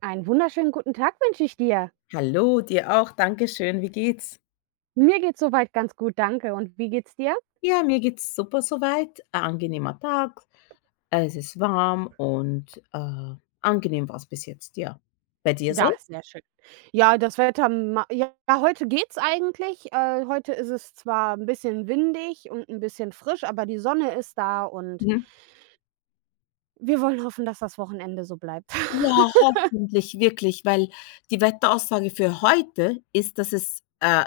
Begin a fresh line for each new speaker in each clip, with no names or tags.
Einen wunderschönen guten Tag wünsche ich dir.
Hallo, dir auch. Dankeschön. Wie geht's?
Mir geht's soweit ganz gut, danke. Und wie geht's dir?
Ja, mir geht's super soweit. Ein angenehmer Tag. Es ist warm und, angenehm war's bis jetzt, ja. Bei dir
Ja,
so?
sehr schön. Ja, das Wetter ma ja, heute geht's eigentlich. Heute ist es zwar ein bisschen windig und ein bisschen frisch, aber die Sonne ist da und
Mhm.
wir wollen hoffen, dass das Wochenende so bleibt.
Ja, hoffentlich, wirklich, weil die Wetteraussage für heute ist, dass es,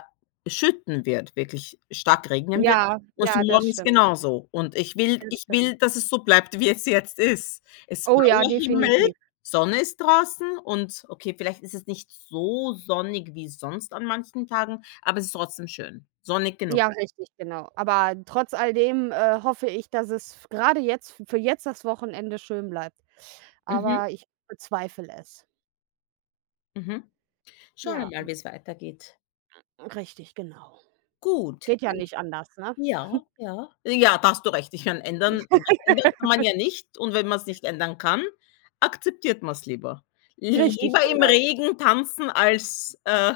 schütten wird, wirklich stark regnen wird
Ja,
und für
ja,
morgen
das
ist
stimmt.
genauso. Und ich will
Das
ich
stimmt.
will, dass es so bleibt, wie es jetzt ist. Es ist
Oh ja,
blauer Himmel,
definitiv.
Sonne ist draußen und okay, vielleicht ist es nicht so sonnig wie sonst an manchen Tagen, aber es ist trotzdem schön. Sonnig genug.
Ja, richtig, genau. Aber trotz alledem, hoffe ich, dass es gerade jetzt für jetzt das Wochenende schön bleibt.
Mhm,
Aber ich bezweifle es.
mhm. Schauen wir
Ja,
mal, wie es weitergeht.
richtig, genau.
Gut.
Geht ja nicht anders, ne?
Ja, ja. Ja, da hast du recht. Ich kann ändern Was ändern kann man ja nicht und wenn man es nicht ändern kann, akzeptiert man es lieber.
Richtig,
Lieber im
genau.
Regen tanzen, als,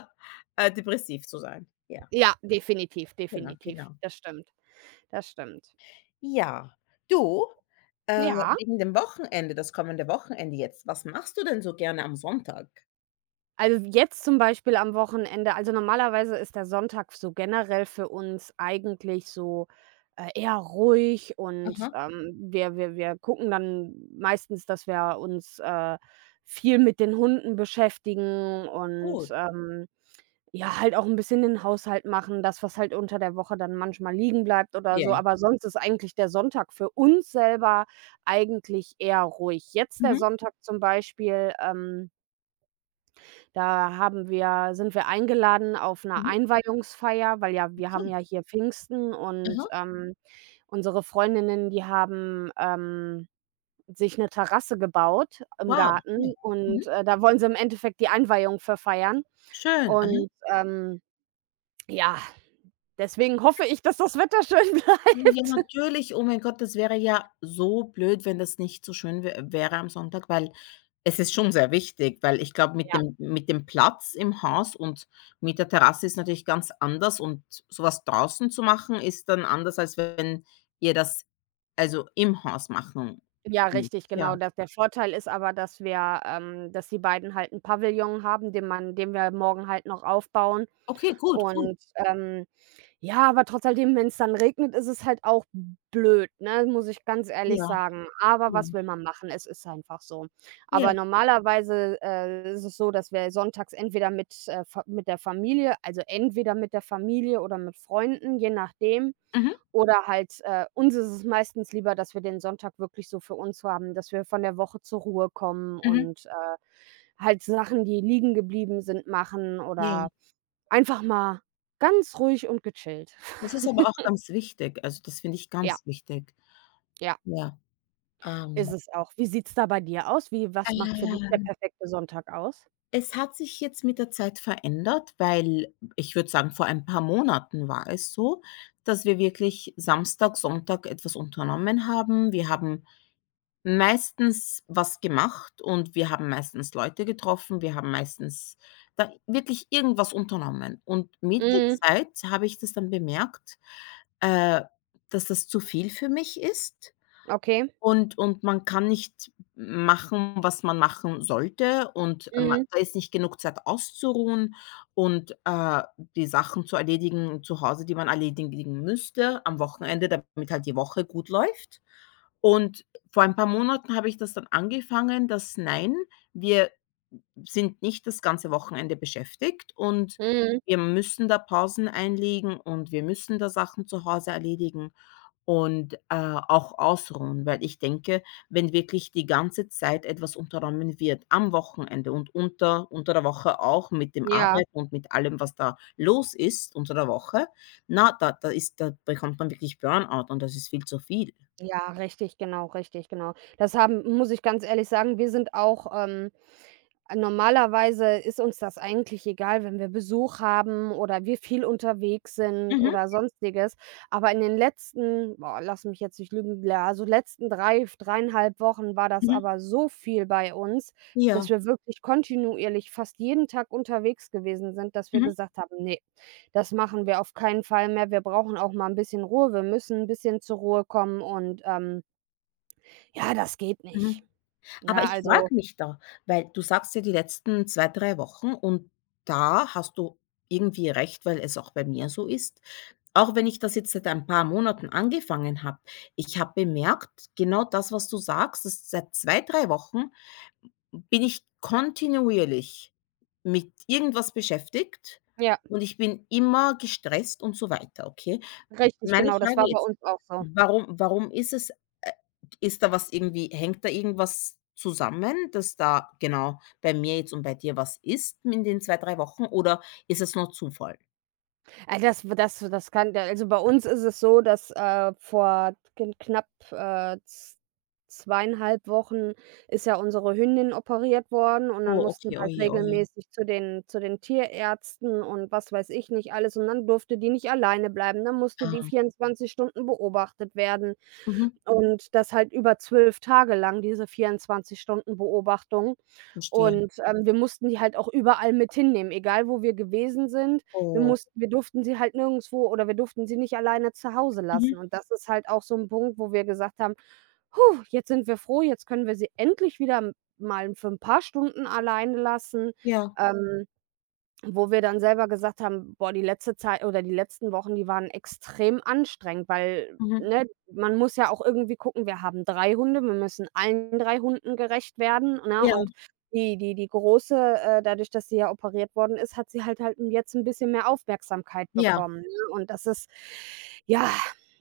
depressiv zu sein. Ja,
Ja, definitiv,
genau,
definitiv.
genau.
Das stimmt, das stimmt.
Ja, du, äh,
Ja,
wegen dem Wochenende, das kommende Wochenende jetzt, was machst du denn so gerne am Sonntag?
also jetzt zum Beispiel am Wochenende, also normalerweise ist der Sonntag so generell für uns eigentlich so, eher ruhig und,
Aha,
wir gucken dann meistens, dass wir uns, viel mit den Hunden beschäftigen und,
gut.
ja, halt auch 'n bisschen den Haushalt machen, das, was halt unter der Woche dann manchmal liegen bleibt oder
Ja.
so, aber sonst ist eigentlich der Sonntag für uns selber eigentlich eher ruhig. Jetzt der
Mhm,
Sonntag zum Beispiel, da haben wir sind wir eingeladen auf 'ner
mhm,
Einweihungsfeier, weil ja wir haben
okay.
ja hier Pfingsten und,
Aha,
unsere Freundinnen, die haben, sich 'ne Terrasse gebaut im
wow, okay.
Garten
Mhm,
und, da wollen sie im Endeffekt die Einweihung für feiern
schön, aha.
und, ja. Deswegen hoffe ich, dass das Wetter schön
Ja,
bleibt.
natürlich. Oh mein Gott, das wäre ja so blöd, wenn das nicht so schön wä wäre am Sonntag, weil es ist schon sehr wichtig, weil ich glaube, mit
Ja.
dem Platz im Haus und mit der Terrasse ist natürlich ganz anders und sowas draußen zu machen, ist dann anders, als wenn ihr das also im Haus machen
Ja,
müsst.
richtig, genau.
Ja.
Ja. Der Vorteil ist aber, dass wir dass die beiden halt 'n Pavillon haben, den wir morgen halt noch aufbauen.
Okay, gut, gut.
Und, ähm, ja, aber trotz alledem, wenn's dann regnet, ist es halt auch blöd, ne, muss ich ganz ehrlich
Ja,
sagen. Aber
ja,
was will man machen? Es ist einfach so. Aber
ja.
normalerweise, ist es so, dass wir sonntags entweder mit, Fa mit der Familie, also entweder mit der Familie oder mit Freunden, je nachdem.
Mhm,
Oder halt uns ist es meistens lieber, dass wir den Sonntag wirklich so für uns haben, dass wir von der Woche zur Ruhe kommen
mhm.
und, halt Sachen, die liegen geblieben sind, machen
Ja.
oder einfach mal ganz ruhig und gechillt.
Das ist aber auch ganz wichtig. Also, das finde ich
Ja,
ganz wichtig.
ja,
Ja, ähm,
ist es auch. Wie sieht's da bei dir aus? Wie was macht für dich der
äh
perfekte Sonntag aus?
es hat sich jetzt mit der Zeit verändert, weil ich würde sagen, vor ein paar Monaten war es so, dass wir wirklich Samstag, Sonntag etwas unternommen haben. Wir haben meistens was gemacht und wir haben meistens Leute getroffen. Wir haben meistens da wirklich irgendwas unternommen. Und mit der
Mhm,
Zeit habe ich das dann bemerkt, äh, dass das zu viel für mich ist
okay.
und man kann nicht machen, was man machen sollte und ma
Mhm,
da ist nicht genug Zeit auszuruhen und, die Sachen zu erledigen zu Hause, die man erledigen müsste am Wochenende, damit halt die Woche gut läuft. Und vor ein paar Monaten habe ich das dann angefangen, dass: „Nein, wir sind nicht das ganze Wochenende beschäftigt und
mhm.
wir müssen da Pausen einlegen und wir müssen da Sachen zu Hause erledigen." Und, auch ausruhen, weil ich denke, wenn wirklich die ganze Zeit etwas unternommen wird, am Wochenende und unter der Woche auch mit dem
Ja,
Arbeiten und mit allem, was da los ist unter der Woche, na, da bekommt man wirklich Burnout und das ist viel zu viel.
ja, richtig, genau, richtig, genau. Das haben muss ich ganz ehrlich sagen, wir sind auch, normalerweise ist uns das eigentlich egal, wenn wir Besuch haben oder wir viel unterwegs sind
Mhm,
oder Sonstiges. Aber in den letzten, boah, lass mich jetzt nicht lügen, ja, also letzten 3 dreieinhalb Wochen war das
mhm.
aber so viel bei uns,
Ja.
dass wir wirklich kontinuierlich fast jeden Tag unterwegs gewesen sind, dass wir
Mhm,
gesagt haben: nee, das machen wir auf keinen Fall mehr. Wir brauchen auch mal ein bisschen Ruhe. Wir müssen ein bisschen zur Ruhe kommen und, ja, das geht
mhm.
nicht.“
Aber
Na
ich
also
frage mich da, weil du sagst ja die letzten 2 3 Wochen und da hast du irgendwie recht, weil es auch bei mir so ist. Auch wenn ich das jetzt seit ein paar Monaten angefangen habe, ich habe bemerkt, genau das, was du sagst, dass seit 2 3 Wochen bin ich kontinuierlich mit irgendwas beschäftigt
ja,
und ich bin immer gestresst und so weiter, okay?
richtig,
Meine
genau, das
Frage
war bei
jetzt,
uns auch so.
warum ist es, äh, ist da was irgendwie hängt da irgendwas zusammen, dass da genau bei mir jetzt und bei dir was ist in den 2 3 Wochen oder ist es nur Zufall?
Ah, das kann, also, bei uns ist es so, dass, vor kn knapp, z 2,5 Wochen ist ja unsere Hündin operiert worden und dann
Oh,
mussten wir
okay, oh
halt
je, oh.
regelmäßig zu den Tierärzten und was weiß ich nicht alles und dann durfte die nicht alleine bleiben, dann musste die
Ah,
24 Stunden beobachtet werden
mhm,
und das halt über 12 Tage lang, diese 24 Stunden Beobachtung
verstehe.
und, wir mussten die halt auch überall mit hinnehmen, egal wo wir gewesen sind. wir
Oh.
mussten wir durften sie halt nirgendwo, oder wir durften sie nicht alleine zu Hause
Mhm.
lassen. Und das ist halt auch so ein Punkt, wo wir gesagt haben: „Hu, jetzt sind wir froh, jetzt können wir sie endlich wieder m mal für ein paar Stunden alleine lassen.“
Ja.
Ähm, Wo wir dann selber gesagt haben: „Boah, die letzte Zeit oder die letzten Wochen, die waren extrem anstrengend“, weil,
Mhm.
ne, man muss ja auch irgendwie gucken, wir haben 3 Hunde, wir müssen allen 3 Hunden gerecht werden, ne?
Ja,
Und die Große, dadurch, dass sie ja operiert worden ist, hat sie halt jetzt ein bisschen mehr Aufmerksamkeit
ja.
bekommen, ne? Und das ist ja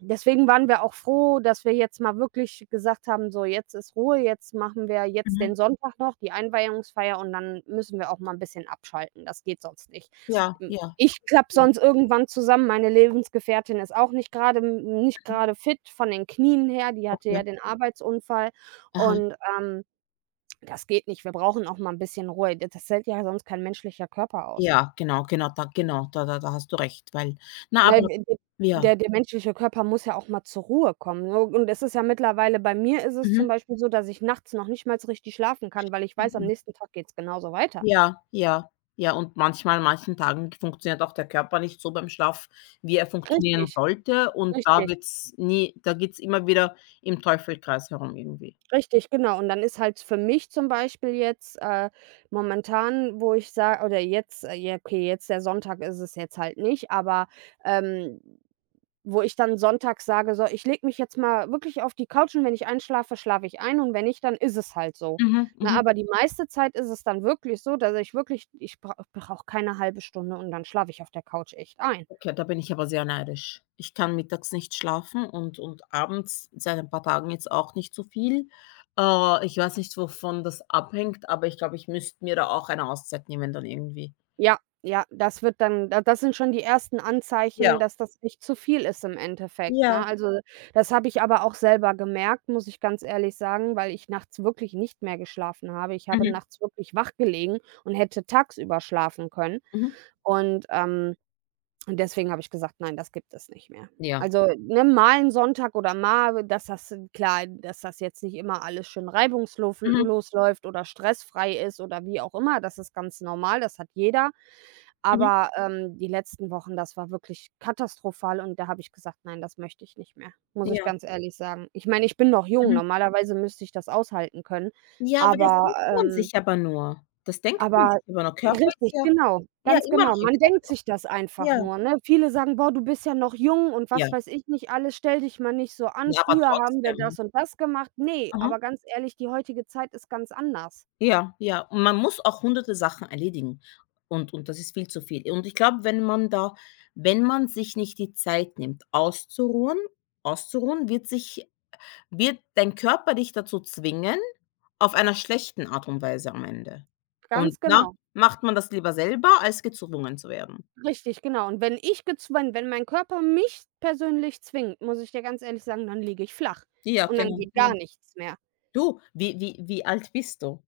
Deswegen waren wir auch froh, dass wir jetzt mal wirklich gesagt haben: „So, jetzt ist Ruhe, jetzt machen wir jetzt den
Mhm.
Sonntag noch, die Einweihungsfeier, und dann müssen wir auch mal 'n bisschen abschalten. Das geht sonst nicht.“
Ja, ja.
Ich klappe
Mhm.
sonst irgendwann zusammen. Meine Lebensgefährtin ist auch nicht grade n nicht
Mhm.
grade fit von den Knien her. Die hatte
Okay.
ja den Arbeitsunfall
Aha.
und, ähm, das geht nicht. Wir brauchen auch mal 'n bisschen Ruhe. D das hält ja sonst kein menschlicher Körper aus.
Ja, genau, genau, da genau, da hast du recht, weil na,
Ne,
aber
d d
ja.
der der menschliche Körper muss ja auch mal zur Ruhe kommen, ne? Und es ist ja mittlerweile, bei mir ist es zum
Mhm.
Beispiel so, dass ich nachts noch nicht mal so richtig schlafen kann, weil ich weiß, am
Mhm.
nächsten Tag geht's genauso weiter.
Ja, ja, ja, und manchmal an manchen Tagen funktioniert auch der Körper nicht so beim Schlaf, wie er funktionieren
Richtig,
sollte und da
richtig.
wird's nie da geht's immer wieder im Teufelskreis herum irgendwie.
Richtig, genau. Und dann ist halt für mich zum Beispiel jetzt, momentan, wo ich sage, oder jetzt, ja, okay, jetzt der Sonntag ist es jetzt halt nicht, aber, ähm, wo ich dann sonntags sage: „So, ich lege mich jetzt mal wirklich auf die Couch und wenn ich einschlafe, schlafe ich ein und wenn nicht, dann ist es halt so.“
Mhm,
Na,
mhm.
aber die meiste Zeit ist es dann wirklich so, dass ich wirklich ich brau brauche brauch keine halbe Stunde und dann schlafe ich auf der Couch echt ein.
Okay, da bin ich aber sehr neidisch. Ich kann mittags nicht schlafen und abends seit ein paar Tagen jetzt auch nicht so viel. Ich weiß nicht, wovon das abhängt, aber ich glaube, ich müsste mir da auch eine Auszeit nehmen dann irgendwie.
Ja, ja, das wird dann da das sind schon die ersten Anzeichen,
Ja,
dass das nicht zu viel ist im Endeffekt, ne?
ja.
Also, das habe ich aber auch selber gemerkt, muss ich ganz ehrlich sagen, weil ich nachts wirklich nicht mehr geschlafen habe. Ich habe
Mhm,
nachts wirklich wach gelegen und hätte tagsüber schlafen können.
mhm.
Und, ähm, und deswegen habe ich gesagt: „Nein, das gibt es nicht mehr.“
Ja.
Also, ne, mal 'n Sonntag, oder mal, dass das klar, dass das jetzt nicht immer alles schön reibungslof
Mhm,
los läuft oder stressfrei ist oder wie auch immer, das ist ganz normal, das hat jeder.
mhm.
Aber, die letzten Wochen, das war wirklich katastrophal und da habe ich gesagt: „Nein, das möchte ich nicht mehr“, muss ich
Ja,
ganz ehrlich sagen. Ich meine, ich bin noch jung,
mhm.
normalerweise müsste ich das aushalten können,
Ja, aber das
aber,
denkt man
ähm
sich aber nur. Das denkt man
aber
sich aber nur. Körper ist
richtig,
ja
genau,
ja,
ganz
immer
genau.
noch im
Man denkt
Körper.
sich das einfach
Ja,
nur, ne? Viele sagen: „Boah, du bist ja noch jung und was
ja.
weiß ich nicht alles, stell dich mal nicht so an.
Ja, aber
Früher haben wir
trotzdem.
das und das gemacht.“ Nee,
Aha.
aber ganz ehrlich, die heutige Zeit ist ganz anders.
Ja, ja. Und man muss auch hunderte Sachen erledigen und das ist viel zu viel. Und ich glaube, wenn man sich nicht die Zeit nimmt, auszuruhen, wird dein Körper dich dazu zwingen, auf einer schlechten Art und Weise am Ende. Und
Ganz
na,
genau.
macht man das lieber selber, als gezwungen zu werden.
Richtig, genau. Und wenn ich gezwungen, wenn mein Körper mich persönlich zwingt, muss ich dir ganz ehrlich sagen, dann liege ich flach
Ja,
und dann
genau,
geht gar
genau.
nichts mehr.
Du, wie alt bist du?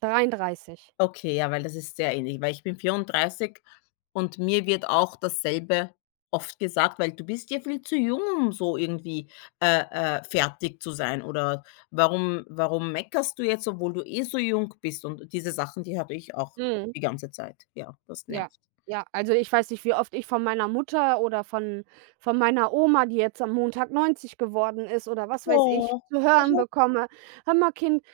33.
Okay, ja, weil das ist sehr ähnlich, weil ich bin 34 und mir wird auch dasselbe oft gesagt, weil: „Du bist ja viel zu jung, um so irgendwie, äh, fertig zu sein" oder „Warum meckerst du jetzt, obwohl du eh so jung bist?" Und diese Sachen, die hatte ich auch
Mhm.
die ganze Zeit. Ja, das
Ja,
nervt.
ja, also, ich weiß nicht, wie oft ich von meiner Mutter oder von meiner Oma, die jetzt am Montag 90 geworden ist oder was weiß ich,
Oh,
zu hören
aha,
bekomme: „Hör mal Kind,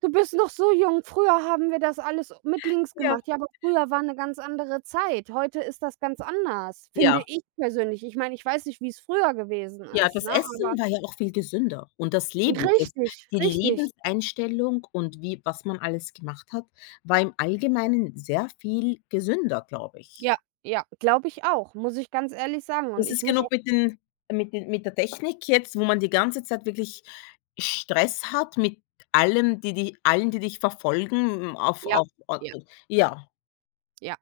du bist noch so jung. Früher haben wir das alles mit links
ja.
gemacht.“ Ja, aber früher war eine ganz andere Zeit. Heute ist das ganz anders, finde
Ja.
ich persönlich. Ich meine, ich weiß nicht, wie es früher gewesen
Ja,
ist,
das
ne, aber
Essen war ja auch viel gesünder und das Leben, das
richtig,
die
richtig.
Lebenseinstellung und wie was man alles gemacht hat, war im Allgemeinen sehr viel gesünder, glaube ich.
Ja, ja, glaube ich auch, muss ich ganz ehrlich sagen, und
Das
ich
ist
muss
genug
auch,
mit den mit der Technik jetzt, wo man die ganze Zeit wirklich Stress hat mit allem, die allen, die dich verfolgen auf
ja, ja,
ja,
ja.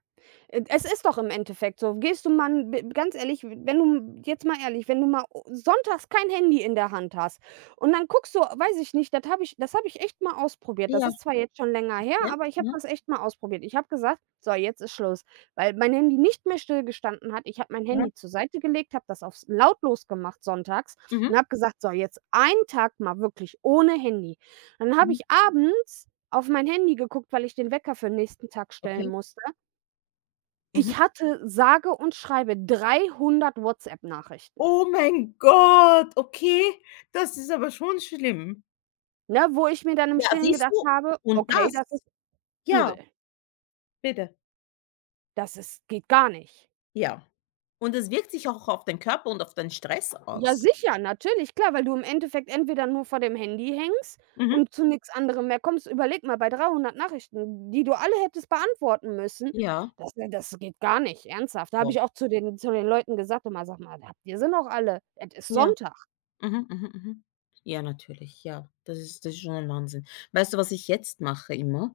Es ist doch im Endeffekt so. Gehst du mal 'n b ganz ehrlich, wenn du jetzt mal ehrlich, wenn du mal o sonntags kein Handy in der Hand hast und dann guckst du weiß ich nicht, das habe ich echt mal ausprobiert. Das
ja,
ist zwar jetzt schon länger her,
ja,
aber ich habe
ja,
das echt mal ausprobiert. Ich habe gesagt: „So, jetzt ist Schluss“, weil mein Handy nicht mehr stillgestanden hat. Ich habe mein
ja,
Handy zur Seite gelegt, habe das auf s lautlos gemacht sonntags,
mhm,
und habe gesagt: „So, jetzt einen Tag mal wirklich ohne Handy.“ Dann habe
mhm,
ich abends auf mein Handy geguckt, weil ich den Wecker für den nächsten Tag stellen
okay,
musste.
mhm.
Ich hatte sage und schreibe 300 WhatsApp-Nachrichten,
Oh mein Gott, okay, das ist aber schon schlimm.
ne, wo ich mir dann im
Ja,
Stillen
siehst
gedacht
du?
habe:
Und
„Okay,
das
das ist
ja.
übel.
Bitte?
Das ist geht gar nicht.“
Ja. Und es wirkt sich auch auf den Körper und auf den Stress
Ja,
aus.
sicher, natürlich, klar, weil du im Endeffekt entweder nur vor dem Handy hängst
Mhm.
und zu nix anderem mehr kommst. Überleg mal, bei 300 Nachrichten, die du alle hättest beantworten müssen,
Ja,
das, ne, das geht gar nicht, ernsthaft. Da habe
doch.
ich auch zu den Leuten gesagt: „Hör mal, sag mal, habt ihr sie noch alle? Es ist
Ja.
Sonntag.“
Mhm, mhm, mhm. Ja, natürlich, ja. Das ist schon ein Wahnsinn. Weißt du, was ich jetzt mache immer?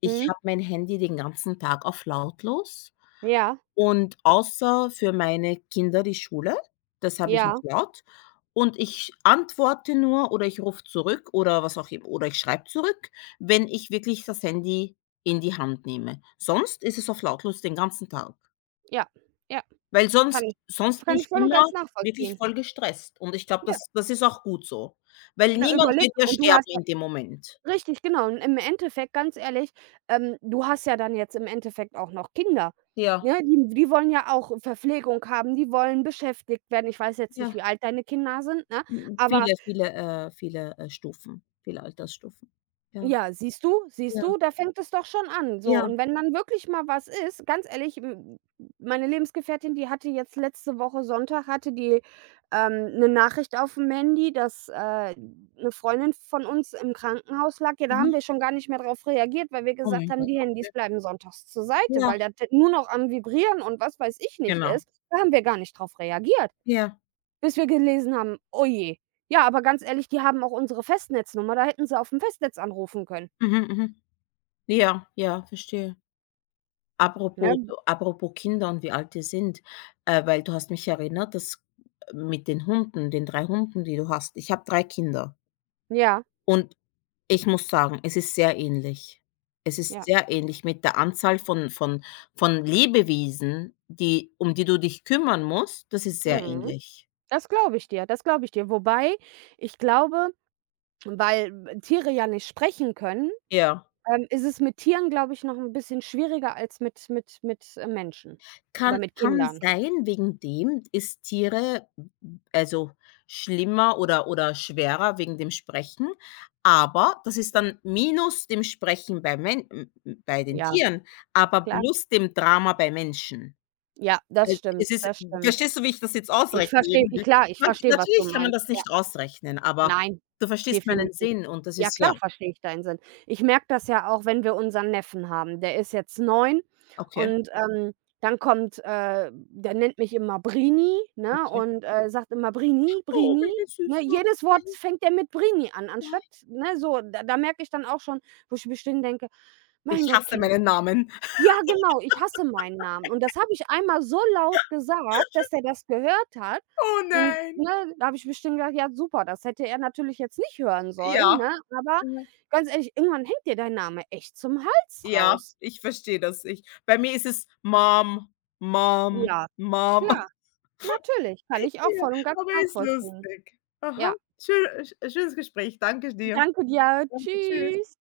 Ich
Mhm.
habe mein Handy den ganzen Tag auf lautlos.
Ja,
Und außer für meine Kinder die Schule, das habe ich
ja,
nicht laut. Und ich antworte nur oder ich rufe zurück oder was auch immer oder ich schreibe zurück, wenn ich wirklich das Handy in die Hand nehme. Sonst ist es auf lautlos den ganzen Tag,
ja, ja.
weil
Kann
sonst
ich das
sonst bin
kann
ich
ich voll und
immer
ganz
wirklich
nachvollziehen.
voll gestresst und ich glaube,
Ja,
das ist auch gut so, weil
na,
niemand
überleg
wird ja
mal, und du
sterben
hast ja
in dem Moment.
richtig, genau. Und im Endeffekt, ganz ehrlich, du hast ja dann jetzt im Endeffekt auch noch Kinder,
Ja,
ne? Die wollen ja auch Verpflegung haben, die wollen beschäftigt werden. Ich weiß jetzt nicht,
ja,
wie alt deine Kinder sind, ne? Aber
viele, Stufen, viele Altersstufen. Ja,
Ja, siehst
ja,
du, da fängt es doch schon an, so.
ja,
Und wenn man wirklich mal was ist, ganz ehrlich, m meine Lebensgefährtin, die hatte jetzt letzte Woche Sonntag hatte die, 'ne Nachricht auf dem Handy, dass, 'ne Freundin von uns im Krankenhaus lag. Ja, da haben
mhm.
wir schon gar nicht mehr drauf reagiert, weil wir
Oh
gesagt
mein
haben,
Gott,
die Handys
okay.
bleiben sonntags zur Seite,
Ja,
weil das nur noch am Vibrieren und was weiß ich nicht
genau.
ist. Da haben wir gar nicht drauf reagiert,
Ja.
bis wir gelesen haben: „Oh je.“ Ja, aber ganz ehrlich, die haben auch unsere Festnetznummer, da hätten sie auf dem Festnetz anrufen können.
Mhm, mhm. Ja, ja, verstehe.
Ne?
Apropos Kinder und wie alt die sind, weil du hast mich erinnert, dass, mit den 3 Hunden, die du hast ich habe 3 Kinder
Ja,
und ich muss sagen, es ist sehr ähnlich. Es ist
ja.
sehr ähnlich mit der Anzahl von Lebewesen, die um die du dich kümmern musst, das ist sehr
Mhm.
ähnlich.
Das glaube ich dir, das glaube ich dir. Wobei, ich glaube, weil Tiere ja nicht sprechen können,
Ja.
ist es mit Tieren, glaube ich, noch ein bisschen schwieriger als mit, Menschen oder
Kann
mit
kann
Kindern.
sein, wegen dem ist Tiere also, schlimmer oder schwerer wegen dem Sprechen, aber das ist dann minus dem Sprechen bei Men m m bei den
Ja,
Tieren, aber
klar.
plus dem Drama bei Menschen.
Ja, das
Also, es
stimmt,
ist
das stimmt.
verstehst du, wie ich das jetzt
Ich
ausrechne
verstehe,
irgendwie?
klar, ich
Man
verstehe, was du
Natürlich kann man
meinst.
das nicht ausrechnen, aber
Nein,
du verstehst meinen
definitiv.
Sinn und das
Ja
ist ja,
klar, verstehe ich deinen Sinn. Ich merke das ja auch, wenn wir unseren Neffen haben. Der ist jetzt 9
okay,
und, dann kommt, der nennt mich immer Brini, ne,
okay.
und, sagt immer: „Brini,
Oh,
Brini“,
meine
ne?
Süße.
Jedes Wort fängt er mit Brini an,
Ja.
anstatt, ne, so. Da merke ich dann auch schon, wo ich bestimmt denke: „Mein
Ich
Gott,
hasse
Kind,
meinen Namen.
ja, genau, ich hasse meinen Namen. Und das habe ich einmal so laut gesagt, dass er das gehört hat.
Oh
Und,
nein.
ne, da habe ich bestimmt gedacht: „Ja, super, das hätte er natürlich jetzt nicht hören sollen“,
Ja.
ne? Aber ganz ehrlich, irgendwann hängt dir dein Name echt zum Hals
Ja,
raus.
ich verstehe das. Ich Bei mir ist es Mom, Mom,
Ja,
Mom.
klar, natürlich, kann ich auch
Ja,
voll und ganz
aber ist
nachvollziehen.
lustig. Aha,
Ja,
schön, schönes Gespräch. Danke dir.
danke dir.
Danke, tschüss.
Tschüss.